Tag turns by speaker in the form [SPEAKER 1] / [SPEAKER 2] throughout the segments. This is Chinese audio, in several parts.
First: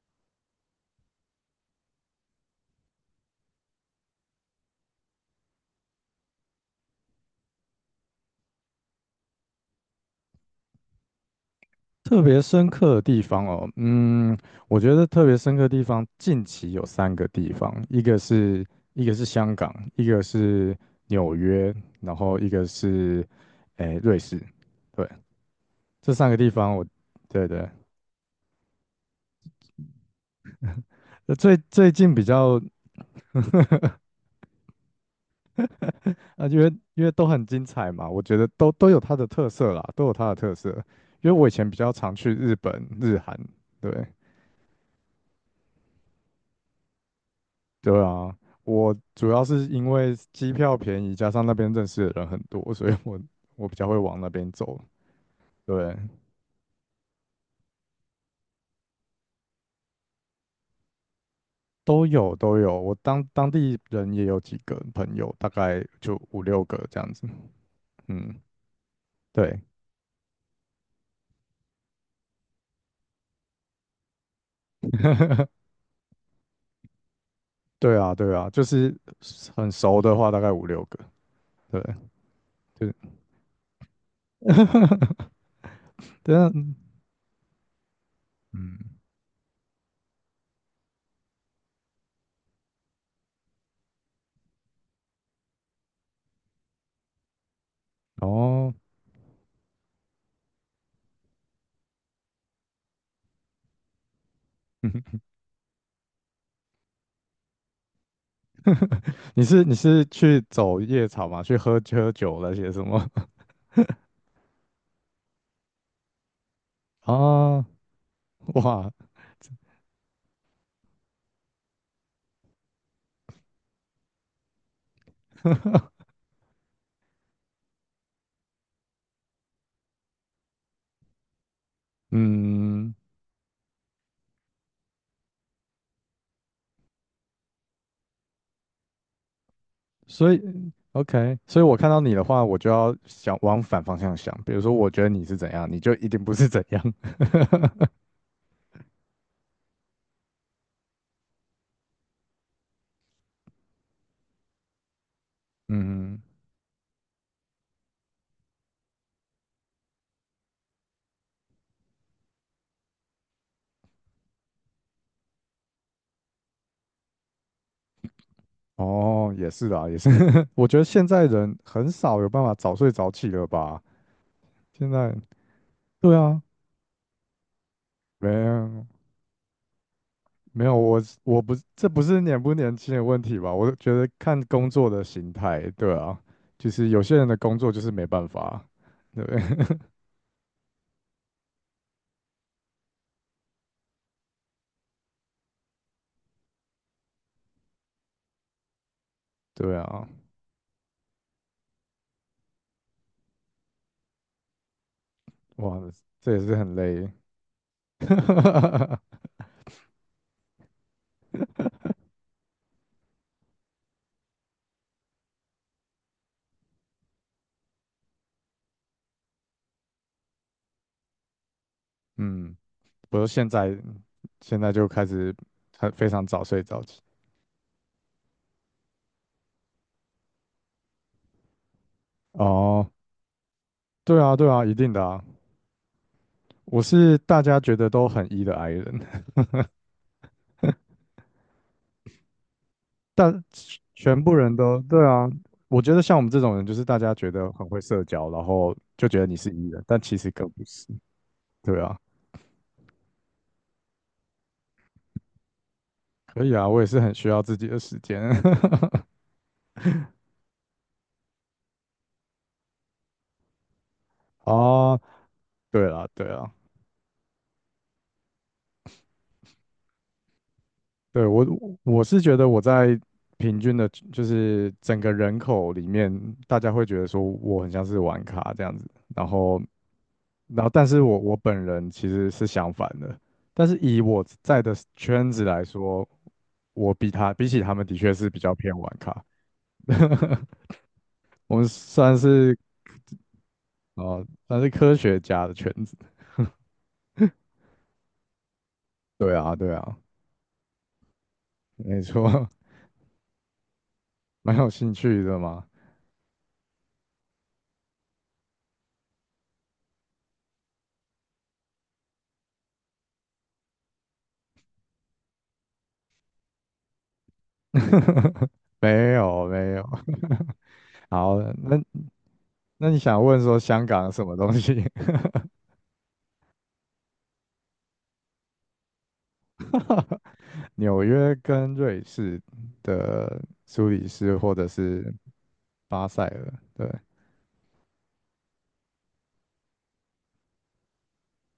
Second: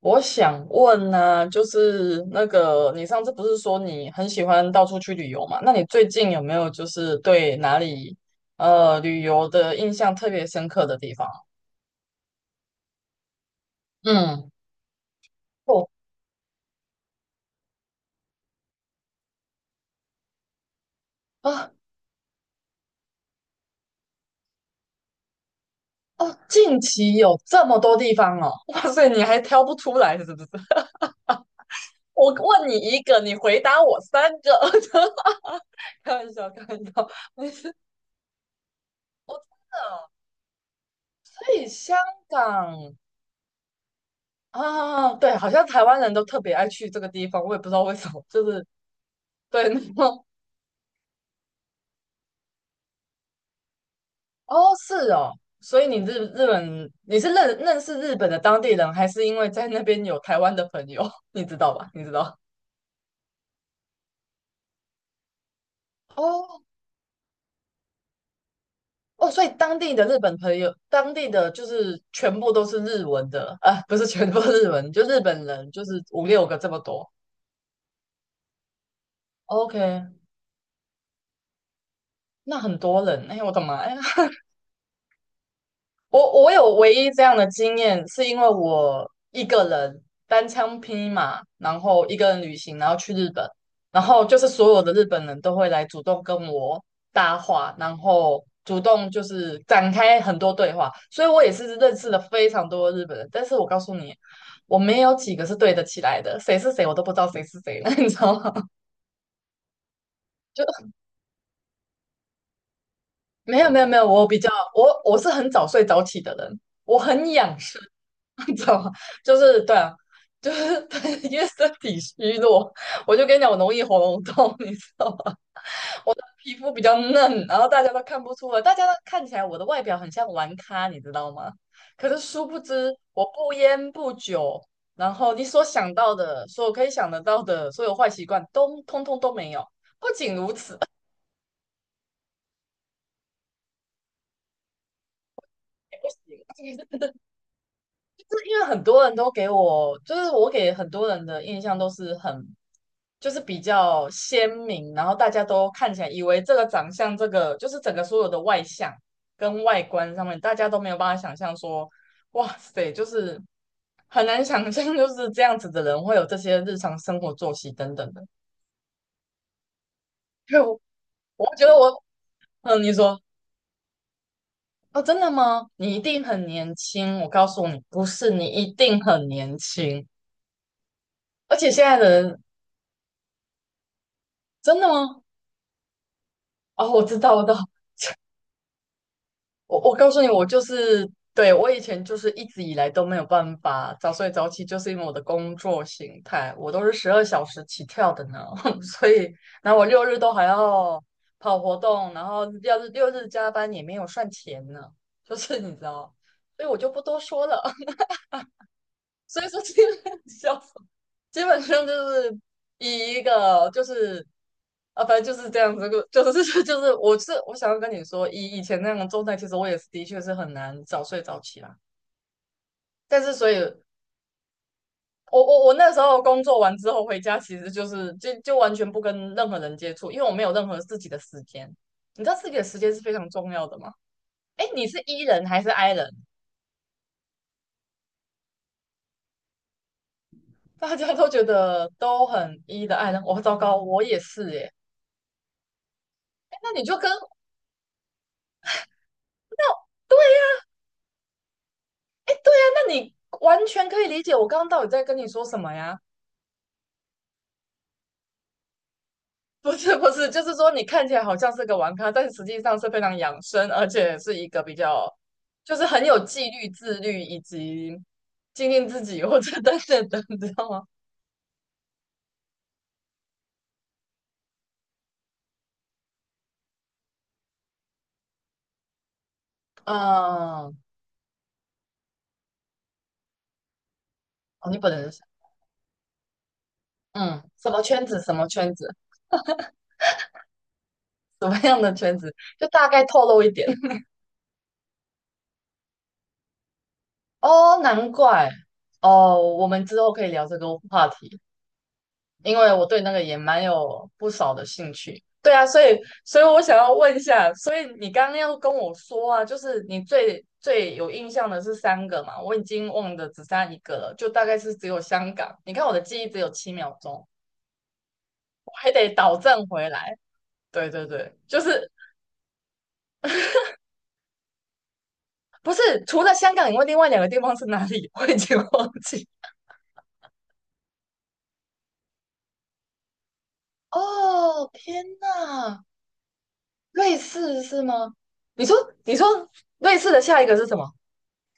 [SPEAKER 1] 我想问呢、就是那个你上次不是说你很喜欢到处去旅游嘛？那你最近有没有就是对哪里旅游的印象特别深刻的地方？
[SPEAKER 2] 特别深刻的地方哦，嗯，
[SPEAKER 1] 嗯，
[SPEAKER 2] 我觉得特别深刻的地
[SPEAKER 1] 哦
[SPEAKER 2] 方，近期有三个地方，一个是香港，一个是纽
[SPEAKER 1] 啊
[SPEAKER 2] 约，然后一个是瑞士，对，这三
[SPEAKER 1] 哦，
[SPEAKER 2] 个地方
[SPEAKER 1] 近
[SPEAKER 2] 我，
[SPEAKER 1] 期有
[SPEAKER 2] 对
[SPEAKER 1] 这
[SPEAKER 2] 对，
[SPEAKER 1] 么多地方哦，哇塞，你还挑不出来是不是？
[SPEAKER 2] 最最近比
[SPEAKER 1] 我
[SPEAKER 2] 较
[SPEAKER 1] 问你一个，你回答我三个，开玩笑，
[SPEAKER 2] 因
[SPEAKER 1] 开
[SPEAKER 2] 为
[SPEAKER 1] 玩笑，
[SPEAKER 2] 都很
[SPEAKER 1] 没
[SPEAKER 2] 精
[SPEAKER 1] 事，
[SPEAKER 2] 彩嘛，我觉得都有它的
[SPEAKER 1] 我
[SPEAKER 2] 特
[SPEAKER 1] 的
[SPEAKER 2] 色啦，都有它的特色，因为我以
[SPEAKER 1] 对
[SPEAKER 2] 前比较
[SPEAKER 1] 香
[SPEAKER 2] 常去日本、
[SPEAKER 1] 港。
[SPEAKER 2] 日韩，对。
[SPEAKER 1] 啊，对，好像台湾人都特别爱去这个地方，我也不知道为
[SPEAKER 2] 对
[SPEAKER 1] 什么，
[SPEAKER 2] 啊，
[SPEAKER 1] 就是
[SPEAKER 2] 我主要
[SPEAKER 1] 对，
[SPEAKER 2] 是
[SPEAKER 1] 然
[SPEAKER 2] 因为
[SPEAKER 1] 后
[SPEAKER 2] 机票便宜，加上那边认识的人很多，所以我比较会往那 边
[SPEAKER 1] 哦，
[SPEAKER 2] 走。
[SPEAKER 1] 是哦，所以
[SPEAKER 2] 对，
[SPEAKER 1] 你日本你是认识日本的当地人，还是因为在那边有台湾的朋友？你知道吧？你
[SPEAKER 2] 都
[SPEAKER 1] 知
[SPEAKER 2] 有
[SPEAKER 1] 道
[SPEAKER 2] 都有，我当地人也有几个朋友，大概就五
[SPEAKER 1] 哦
[SPEAKER 2] 六个这样子。嗯，
[SPEAKER 1] 哦，所以
[SPEAKER 2] 对，
[SPEAKER 1] 当地的日本朋友，当地的就是全部都是日文的，啊，不是全部日文，就日本 人，就是五六个这么多。
[SPEAKER 2] 对啊，对啊，就是很熟
[SPEAKER 1] OK，
[SPEAKER 2] 的话，大概五六个。对，
[SPEAKER 1] 那很
[SPEAKER 2] 对，
[SPEAKER 1] 多人，哎，我的妈呀！
[SPEAKER 2] 对
[SPEAKER 1] 我
[SPEAKER 2] 啊，
[SPEAKER 1] 我有唯一这样的经验，是因为
[SPEAKER 2] 嗯，
[SPEAKER 1] 我一个人单枪匹马，然后一个人旅行，然后去日本，然后就是所有的日本人都会来主动跟我搭话，然后
[SPEAKER 2] 哦，
[SPEAKER 1] 主动就是展开很多对话，所以我也是认识了非常多的日本人。但是我告诉你，我没有 几个是对得起来的，谁是谁我都不知道谁是谁了，你知道吗？
[SPEAKER 2] 你是去
[SPEAKER 1] 就。
[SPEAKER 2] 走夜场吗？去喝喝酒那些什么？
[SPEAKER 1] 没有没有没有，我比较我我是很早睡早起的人，我 很养
[SPEAKER 2] 啊，
[SPEAKER 1] 生，你知道吗？
[SPEAKER 2] 哇，
[SPEAKER 1] 就是对啊，就是 因为身体虚弱，我就跟你讲，我容易喉咙痛，你知道吗？皮肤比较嫩，然后大家都看不出来，大家都看起来我的外表很像玩咖，你知道吗？可是殊不
[SPEAKER 2] 嗯，
[SPEAKER 1] 知，我不烟不酒，然后你所想到的，所有可以想得到的所有坏习惯，都通通都没有。不
[SPEAKER 2] 所
[SPEAKER 1] 仅
[SPEAKER 2] 以
[SPEAKER 1] 如此，
[SPEAKER 2] OK，所以我看到你的话，我就要想往反方向想。比如说，我觉得你是怎样，你就一定不是怎样。
[SPEAKER 1] 因为很多人都给我，就是我给很多人的印象都是很，就是比较鲜明，然后大家都看起来
[SPEAKER 2] 嗯，
[SPEAKER 1] 以为这个长相，这个就是整个所有的外向跟外观上面，大家都没有办法想象说，哇塞，就是很难想象，就是这样子的人会有这些日常生活作息等等的。
[SPEAKER 2] 哦，也是啦，也是。
[SPEAKER 1] 就，
[SPEAKER 2] 我觉
[SPEAKER 1] 我
[SPEAKER 2] 得现在人
[SPEAKER 1] 我觉得
[SPEAKER 2] 很少有办法早
[SPEAKER 1] 嗯，
[SPEAKER 2] 睡
[SPEAKER 1] 你
[SPEAKER 2] 早
[SPEAKER 1] 说，
[SPEAKER 2] 起了吧？现
[SPEAKER 1] 哦，
[SPEAKER 2] 在，
[SPEAKER 1] 真的吗？你一
[SPEAKER 2] 对
[SPEAKER 1] 定
[SPEAKER 2] 啊，
[SPEAKER 1] 很年轻，我告诉你，不
[SPEAKER 2] 没
[SPEAKER 1] 是，你一
[SPEAKER 2] 有
[SPEAKER 1] 定很年轻，
[SPEAKER 2] 没有，我是我不，
[SPEAKER 1] 而且现
[SPEAKER 2] 这
[SPEAKER 1] 在
[SPEAKER 2] 不
[SPEAKER 1] 的
[SPEAKER 2] 是年
[SPEAKER 1] 人
[SPEAKER 2] 不年轻的问题吧？我觉得看工
[SPEAKER 1] 真
[SPEAKER 2] 作
[SPEAKER 1] 的
[SPEAKER 2] 的
[SPEAKER 1] 吗？
[SPEAKER 2] 形态，对啊，就是
[SPEAKER 1] 哦，
[SPEAKER 2] 有
[SPEAKER 1] 我
[SPEAKER 2] 些
[SPEAKER 1] 知
[SPEAKER 2] 人
[SPEAKER 1] 道，
[SPEAKER 2] 的
[SPEAKER 1] 我知
[SPEAKER 2] 工
[SPEAKER 1] 道，
[SPEAKER 2] 作就是没办法，对不对
[SPEAKER 1] 我告诉你，我就是对我以前就是一直以来都没有办法早睡早起，就是因为我的工作形态，我都是12小时起跳的呢，所以 然
[SPEAKER 2] 对
[SPEAKER 1] 后我六
[SPEAKER 2] 啊，
[SPEAKER 1] 日都还要跑活动，然后要是六日加班也没有算钱呢，就是你
[SPEAKER 2] 哇，
[SPEAKER 1] 知道，
[SPEAKER 2] 这也是
[SPEAKER 1] 所以
[SPEAKER 2] 很
[SPEAKER 1] 我就不
[SPEAKER 2] 累。
[SPEAKER 1] 多说了。所以说这个 笑基本上就是以一个就是啊，反正就是这样子，就是 就是我是我想要跟你说，以前那样的状态，其实我也是的确是很难早睡早起啦。
[SPEAKER 2] 嗯，不
[SPEAKER 1] 但
[SPEAKER 2] 是
[SPEAKER 1] 是
[SPEAKER 2] 现
[SPEAKER 1] 所以，
[SPEAKER 2] 在现在就开始
[SPEAKER 1] 我
[SPEAKER 2] 很
[SPEAKER 1] 那时
[SPEAKER 2] 非
[SPEAKER 1] 候
[SPEAKER 2] 常
[SPEAKER 1] 工
[SPEAKER 2] 早
[SPEAKER 1] 作
[SPEAKER 2] 睡
[SPEAKER 1] 完
[SPEAKER 2] 早
[SPEAKER 1] 之
[SPEAKER 2] 起。
[SPEAKER 1] 后回家，其实就是就完全不跟任何人接触，因为我没有任何自己的时间。你知道自己的时
[SPEAKER 2] 哦，
[SPEAKER 1] 间是非常重要的吗？
[SPEAKER 2] 对啊，对啊，
[SPEAKER 1] 哎，
[SPEAKER 2] 一
[SPEAKER 1] 你
[SPEAKER 2] 定
[SPEAKER 1] 是
[SPEAKER 2] 的啊。
[SPEAKER 1] E 人还是 I 人？
[SPEAKER 2] 我是大家觉得都很 E 的 I 人，
[SPEAKER 1] 大家都觉得都很 E 的 I 人，我、
[SPEAKER 2] 但
[SPEAKER 1] 糟糕，我也
[SPEAKER 2] 全部
[SPEAKER 1] 是
[SPEAKER 2] 人
[SPEAKER 1] 耶。
[SPEAKER 2] 都对啊。我觉得像我们这种
[SPEAKER 1] 诶
[SPEAKER 2] 人，就
[SPEAKER 1] 那
[SPEAKER 2] 是
[SPEAKER 1] 你
[SPEAKER 2] 大
[SPEAKER 1] 就跟
[SPEAKER 2] 家觉得很会社交，然后就觉得你是 E 人，但其实更不是。对啊，
[SPEAKER 1] 哎，对呀，那你完全可以理解我刚刚到底在跟你说什么呀？
[SPEAKER 2] 可以啊，我也是很需要自己的时间。
[SPEAKER 1] 不是不是，就是说你看起来好像是个玩咖，但实际上是非常养生，而且是一个比
[SPEAKER 2] 哦，
[SPEAKER 1] 较就是
[SPEAKER 2] 对
[SPEAKER 1] 很
[SPEAKER 2] 啦，
[SPEAKER 1] 有
[SPEAKER 2] 对
[SPEAKER 1] 纪
[SPEAKER 2] 啦，
[SPEAKER 1] 律、自律以及经营自己或者等等等，你知道吗？
[SPEAKER 2] 对，我我是觉得我在平均的，就是整个人口里面，大家会觉得说我很像是玩卡这样子，然后
[SPEAKER 1] 嗯，
[SPEAKER 2] 但是我本人其实是相反的，但是以我在
[SPEAKER 1] 哦，
[SPEAKER 2] 的
[SPEAKER 1] 你本人是
[SPEAKER 2] 圈子来说，我
[SPEAKER 1] 嗯，
[SPEAKER 2] 比起
[SPEAKER 1] 什
[SPEAKER 2] 他
[SPEAKER 1] 么
[SPEAKER 2] 们的
[SPEAKER 1] 圈
[SPEAKER 2] 确
[SPEAKER 1] 子？
[SPEAKER 2] 是
[SPEAKER 1] 什
[SPEAKER 2] 比
[SPEAKER 1] 么
[SPEAKER 2] 较
[SPEAKER 1] 圈
[SPEAKER 2] 偏
[SPEAKER 1] 子？
[SPEAKER 2] 玩卡。
[SPEAKER 1] 什
[SPEAKER 2] 我
[SPEAKER 1] 么
[SPEAKER 2] 们
[SPEAKER 1] 样的
[SPEAKER 2] 算
[SPEAKER 1] 圈子？
[SPEAKER 2] 是
[SPEAKER 1] 就大概透露一点。
[SPEAKER 2] 算是科学家的圈子，
[SPEAKER 1] 哦，难怪
[SPEAKER 2] 对
[SPEAKER 1] 哦，
[SPEAKER 2] 啊
[SPEAKER 1] 我
[SPEAKER 2] 对
[SPEAKER 1] 们
[SPEAKER 2] 啊，
[SPEAKER 1] 之后可以聊这个话题。
[SPEAKER 2] 没错，
[SPEAKER 1] 因为我对那个也蛮有不 少
[SPEAKER 2] 蛮
[SPEAKER 1] 的
[SPEAKER 2] 有
[SPEAKER 1] 兴
[SPEAKER 2] 兴
[SPEAKER 1] 趣。
[SPEAKER 2] 趣的
[SPEAKER 1] 对
[SPEAKER 2] 嘛，
[SPEAKER 1] 啊，所以我想要问一下，所以你刚刚要跟我说啊，就是你最最有印象的是三个嘛？我已经忘的只剩下一个了，就大概是只有香港。你看我的记忆只有7秒钟，我还得
[SPEAKER 2] 没
[SPEAKER 1] 倒
[SPEAKER 2] 有没
[SPEAKER 1] 正
[SPEAKER 2] 有。
[SPEAKER 1] 回来。对对 对，
[SPEAKER 2] 好，
[SPEAKER 1] 就
[SPEAKER 2] 那
[SPEAKER 1] 是
[SPEAKER 2] 你想问说香港什么东西？
[SPEAKER 1] 不是除了香港以外，另外两个地方是哪里？我已经忘记。
[SPEAKER 2] 纽约跟瑞士的苏黎世或者
[SPEAKER 1] 哦，天
[SPEAKER 2] 是
[SPEAKER 1] 哪，
[SPEAKER 2] 巴塞尔，对，
[SPEAKER 1] 瑞士是吗？你说你说瑞士的下一个是什么？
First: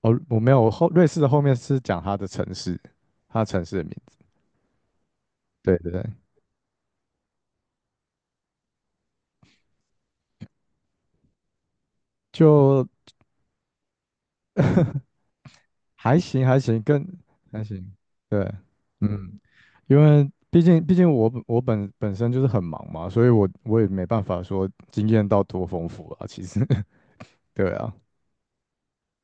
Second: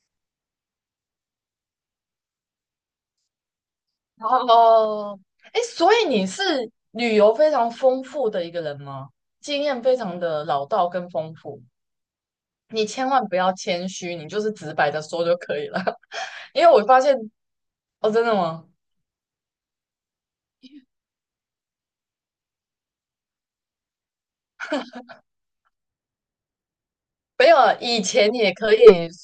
[SPEAKER 2] 哦，我没有，瑞士的后面是讲它的城市，它的城市的名字，
[SPEAKER 1] 哦，哎，
[SPEAKER 2] 对对
[SPEAKER 1] 所
[SPEAKER 2] 对，
[SPEAKER 1] 以你是旅游非常丰富的一个人吗？经验非常的老道跟丰富，你
[SPEAKER 2] 就
[SPEAKER 1] 千万不要谦虚，你就是直白的 说就可以了。
[SPEAKER 2] 还 行还
[SPEAKER 1] 因为
[SPEAKER 2] 行，
[SPEAKER 1] 我发
[SPEAKER 2] 跟
[SPEAKER 1] 现，
[SPEAKER 2] 还行，
[SPEAKER 1] 哦，真的
[SPEAKER 2] 对，
[SPEAKER 1] 吗？
[SPEAKER 2] 嗯，因为毕竟我本身就是很忙嘛，所以我也没办法说经验到多丰富啊，其实，
[SPEAKER 1] 没 有
[SPEAKER 2] 对
[SPEAKER 1] 啊，
[SPEAKER 2] 啊，
[SPEAKER 1] 以前也可以，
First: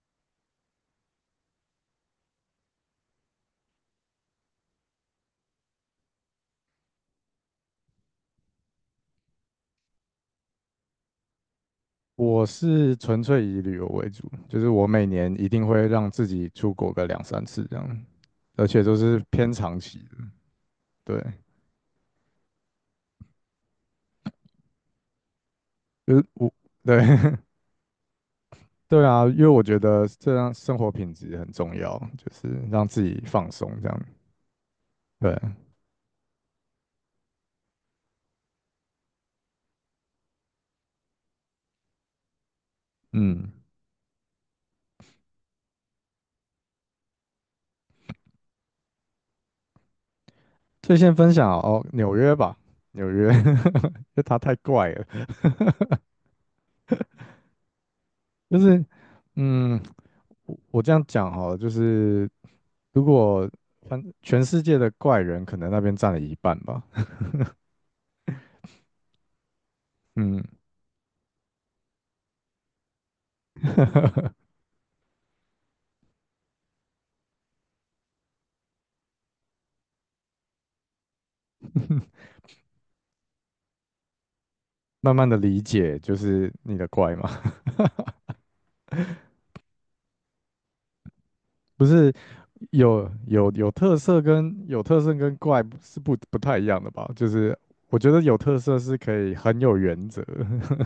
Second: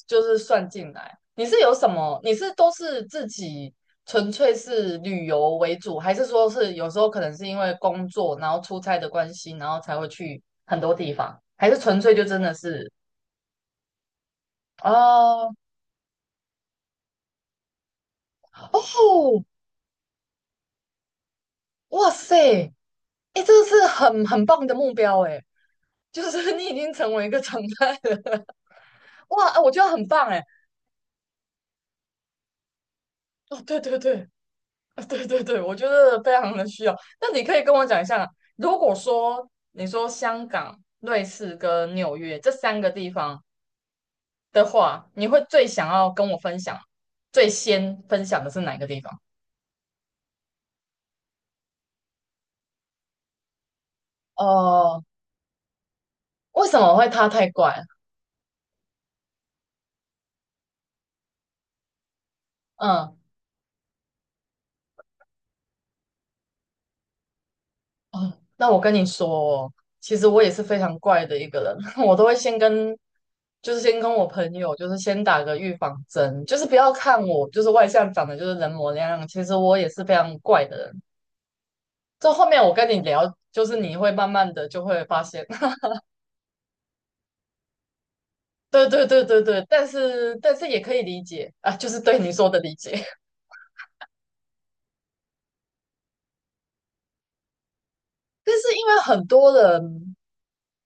[SPEAKER 1] 就是算进来。你是有什么？你是都是自己纯粹是旅游为主，还是说是有时候可能是因为工作，然后出差的关系，然后才会去很多地方，还是纯粹就真
[SPEAKER 2] 我
[SPEAKER 1] 的是？
[SPEAKER 2] 是纯粹以旅游为主，就是我每年一
[SPEAKER 1] 哦
[SPEAKER 2] 定会让自己出国个两三次这样，而且都是
[SPEAKER 1] 哦，
[SPEAKER 2] 偏长期的。对，
[SPEAKER 1] 哇塞，哎，这个是很棒的目标哎，
[SPEAKER 2] 就
[SPEAKER 1] 就
[SPEAKER 2] 是我，
[SPEAKER 1] 是 你已经
[SPEAKER 2] 对，
[SPEAKER 1] 成为一个 常态了。
[SPEAKER 2] 对啊，因为
[SPEAKER 1] 哇，啊
[SPEAKER 2] 我
[SPEAKER 1] 我
[SPEAKER 2] 觉
[SPEAKER 1] 觉得
[SPEAKER 2] 得
[SPEAKER 1] 很棒
[SPEAKER 2] 这
[SPEAKER 1] 哎。
[SPEAKER 2] 样生活品质很重要，就是让自己放
[SPEAKER 1] 哦，
[SPEAKER 2] 松
[SPEAKER 1] 对
[SPEAKER 2] 这
[SPEAKER 1] 对
[SPEAKER 2] 样。
[SPEAKER 1] 对，啊对
[SPEAKER 2] 对，
[SPEAKER 1] 对对，我觉得非常的需要。那你可以跟我讲一下，如果说你说香港、瑞士跟纽约这三个地方
[SPEAKER 2] 嗯，
[SPEAKER 1] 的话，你会最想要跟我分享，最先分享的是哪个地方？
[SPEAKER 2] 最先分享哦，纽约吧，纽约，就它太怪了，
[SPEAKER 1] 哦，为什么会他太怪？
[SPEAKER 2] 就是嗯，我这样讲好了就是如
[SPEAKER 1] 嗯。
[SPEAKER 2] 果。反全世界的怪人可能那边占了一半吧，
[SPEAKER 1] 哦，那我跟你说哦其实
[SPEAKER 2] 嗯，
[SPEAKER 1] 我也是非常怪的一个人，我都会先跟，就是先跟我朋友，就是先打个预防针，就是不要看我，就是外向长得就是人模人样，其实我也是非常怪的人。这后面我跟你聊，就是你会慢慢的就会
[SPEAKER 2] 慢
[SPEAKER 1] 发
[SPEAKER 2] 慢的
[SPEAKER 1] 现，
[SPEAKER 2] 理 解就是你的怪嘛，
[SPEAKER 1] 对对对对对，但是也可以理解 啊，
[SPEAKER 2] 不
[SPEAKER 1] 就是
[SPEAKER 2] 是
[SPEAKER 1] 对你说的理解，
[SPEAKER 2] 有特色跟怪不是不太一样的吧？就是我觉得有
[SPEAKER 1] 但
[SPEAKER 2] 特
[SPEAKER 1] 是
[SPEAKER 2] 色
[SPEAKER 1] 因
[SPEAKER 2] 是
[SPEAKER 1] 为
[SPEAKER 2] 可
[SPEAKER 1] 很
[SPEAKER 2] 以
[SPEAKER 1] 多
[SPEAKER 2] 很有原
[SPEAKER 1] 人。
[SPEAKER 2] 则，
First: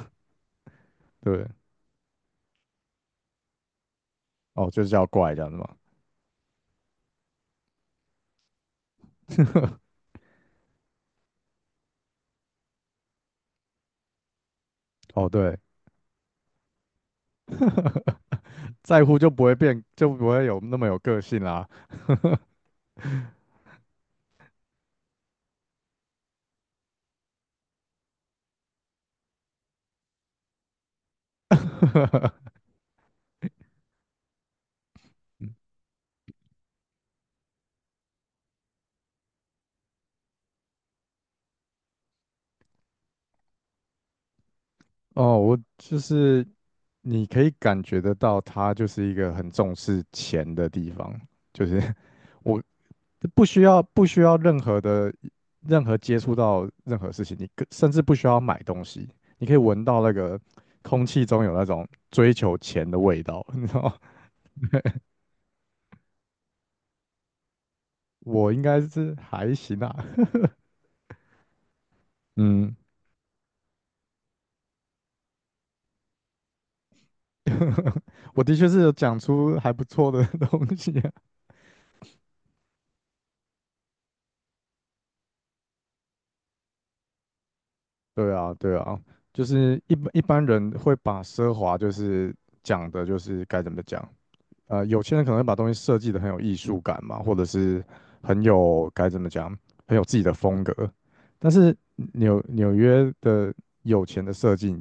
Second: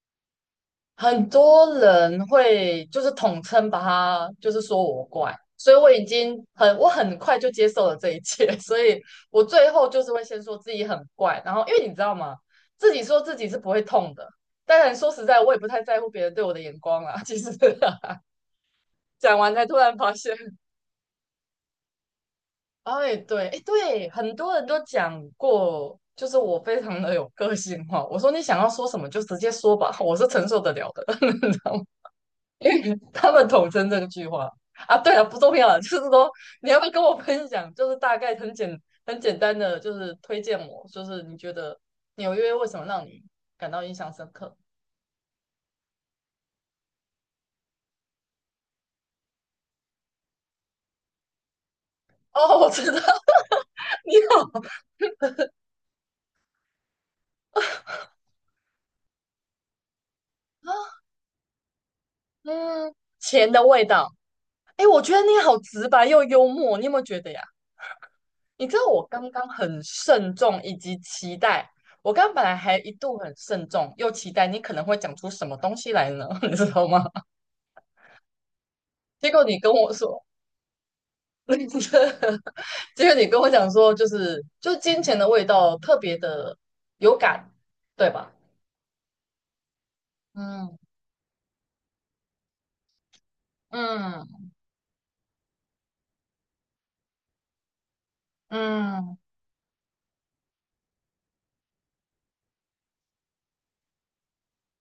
[SPEAKER 1] 很
[SPEAKER 2] 对，
[SPEAKER 1] 多人会就是统称把它就是
[SPEAKER 2] 哦，就
[SPEAKER 1] 说
[SPEAKER 2] 是
[SPEAKER 1] 我
[SPEAKER 2] 叫怪
[SPEAKER 1] 怪，
[SPEAKER 2] 这样子嘛，
[SPEAKER 1] 所以我已经很我很快就接受了这一切，所以我最后就是会先说自己很怪，然后因为你知道吗，自己说自己是不会痛的。当然说实
[SPEAKER 2] 哦，
[SPEAKER 1] 在，我
[SPEAKER 2] 对，
[SPEAKER 1] 也不太在乎别人对我的眼光啦。其实
[SPEAKER 2] 在乎 就
[SPEAKER 1] 讲
[SPEAKER 2] 不会
[SPEAKER 1] 完才突
[SPEAKER 2] 变，
[SPEAKER 1] 然
[SPEAKER 2] 就
[SPEAKER 1] 发
[SPEAKER 2] 不
[SPEAKER 1] 现，
[SPEAKER 2] 会有那么有个性啦。
[SPEAKER 1] 哎，对，哎，对，很多人都讲过，就是我非常的有个性化。我说你想要说什么就直接说吧，我是承受得了的，你知道吗？因为他们统称这句话啊。对了，不重要了，就是说你要不要跟我分享，就是大概很简单的，就是推荐我，就是你觉得纽约为什么让你感到印象深刻？
[SPEAKER 2] 哦，我就是你可以感觉得到，他就是一个很重视钱的地方。就是
[SPEAKER 1] 哦，
[SPEAKER 2] 我
[SPEAKER 1] 我知道，
[SPEAKER 2] 不
[SPEAKER 1] 你
[SPEAKER 2] 需要
[SPEAKER 1] 好，
[SPEAKER 2] 任何的任何接触到任何事情，你可甚至不需要买东西，你可以闻到那个
[SPEAKER 1] 啊
[SPEAKER 2] 空气中有那种追求钱
[SPEAKER 1] 嗯，
[SPEAKER 2] 的味道，
[SPEAKER 1] 钱的
[SPEAKER 2] 你知道
[SPEAKER 1] 味
[SPEAKER 2] 吗？
[SPEAKER 1] 道。哎，我觉得你好直白又幽默，你有没有觉得呀？
[SPEAKER 2] 我应
[SPEAKER 1] 你知
[SPEAKER 2] 该
[SPEAKER 1] 道我
[SPEAKER 2] 是
[SPEAKER 1] 刚刚
[SPEAKER 2] 还行
[SPEAKER 1] 很
[SPEAKER 2] 啊，
[SPEAKER 1] 慎重以及期待，我刚刚 本来
[SPEAKER 2] 嗯，
[SPEAKER 1] 还一度很慎重又期待你可能会讲出什么东西来呢，你知道吗？
[SPEAKER 2] 我的确是有讲
[SPEAKER 1] 结果
[SPEAKER 2] 出
[SPEAKER 1] 你
[SPEAKER 2] 还
[SPEAKER 1] 跟
[SPEAKER 2] 不
[SPEAKER 1] 我
[SPEAKER 2] 错的
[SPEAKER 1] 说。
[SPEAKER 2] 东西啊
[SPEAKER 1] 结果你跟我讲说，就是就金钱的味道特别的有感，对吧？
[SPEAKER 2] 对啊，对啊，就是一般人
[SPEAKER 1] 嗯
[SPEAKER 2] 会把奢华就是讲的就是该怎么讲，
[SPEAKER 1] 嗯
[SPEAKER 2] 有钱人可能会把东西设计的很有艺术感嘛，或者是很有该
[SPEAKER 1] 嗯
[SPEAKER 2] 怎么讲，很有自己的风格。但是纽约的有钱的设计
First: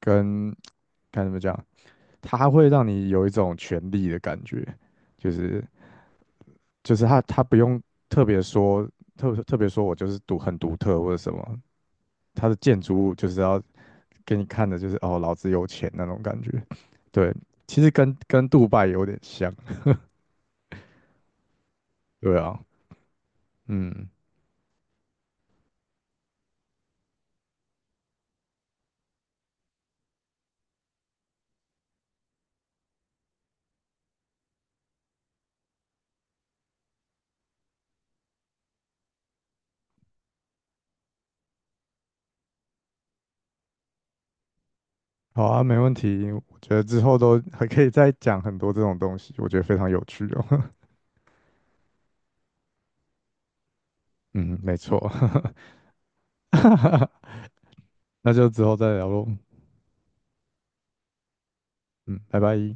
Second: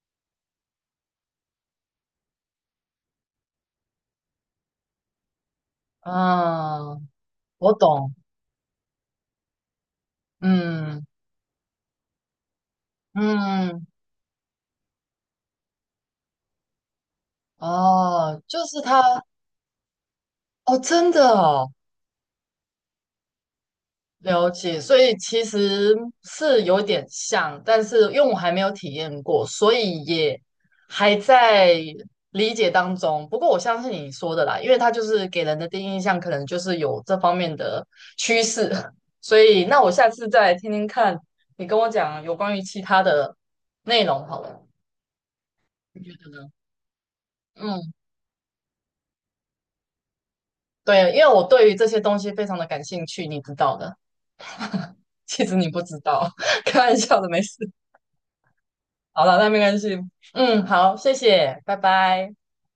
[SPEAKER 2] 跟该怎么讲，它会让你有一种权力的感觉，就是就
[SPEAKER 1] 嗯，
[SPEAKER 2] 是他不
[SPEAKER 1] 我
[SPEAKER 2] 用
[SPEAKER 1] 懂。
[SPEAKER 2] 特别说特别说我就是独很独特
[SPEAKER 1] 嗯
[SPEAKER 2] 或者什么，它的建筑物就是要
[SPEAKER 1] 嗯
[SPEAKER 2] 给你看的就是哦，老子有钱那种感觉。对，其实跟
[SPEAKER 1] 哦，就
[SPEAKER 2] 杜
[SPEAKER 1] 是
[SPEAKER 2] 拜有点
[SPEAKER 1] 他
[SPEAKER 2] 像，
[SPEAKER 1] 哦，真的哦，
[SPEAKER 2] 对啊。嗯，
[SPEAKER 1] 了解，所以其实是有点像，但是因为我还没有体验过，所以也还在理解当中。不过我相信你说的啦，因为它就是给人的第一印象可能就是有这方面的趋势，所以那我下次再听听看你跟我讲有关于其他的内容好了，
[SPEAKER 2] 好啊，没问
[SPEAKER 1] 你觉得
[SPEAKER 2] 题。
[SPEAKER 1] 呢？
[SPEAKER 2] 我觉得之后都还可以
[SPEAKER 1] 嗯，
[SPEAKER 2] 再讲很多这种东西，我觉得非常有趣哦。
[SPEAKER 1] 对，因为我对于这些东西非常的感兴趣，你知道的。
[SPEAKER 2] 嗯，没错，
[SPEAKER 1] 其实你不知道，开玩笑的，没 事。
[SPEAKER 2] 那就之后再聊
[SPEAKER 1] 好
[SPEAKER 2] 喽。
[SPEAKER 1] 了，那没关系。嗯，好，谢谢，拜
[SPEAKER 2] 嗯，
[SPEAKER 1] 拜。
[SPEAKER 2] 拜拜。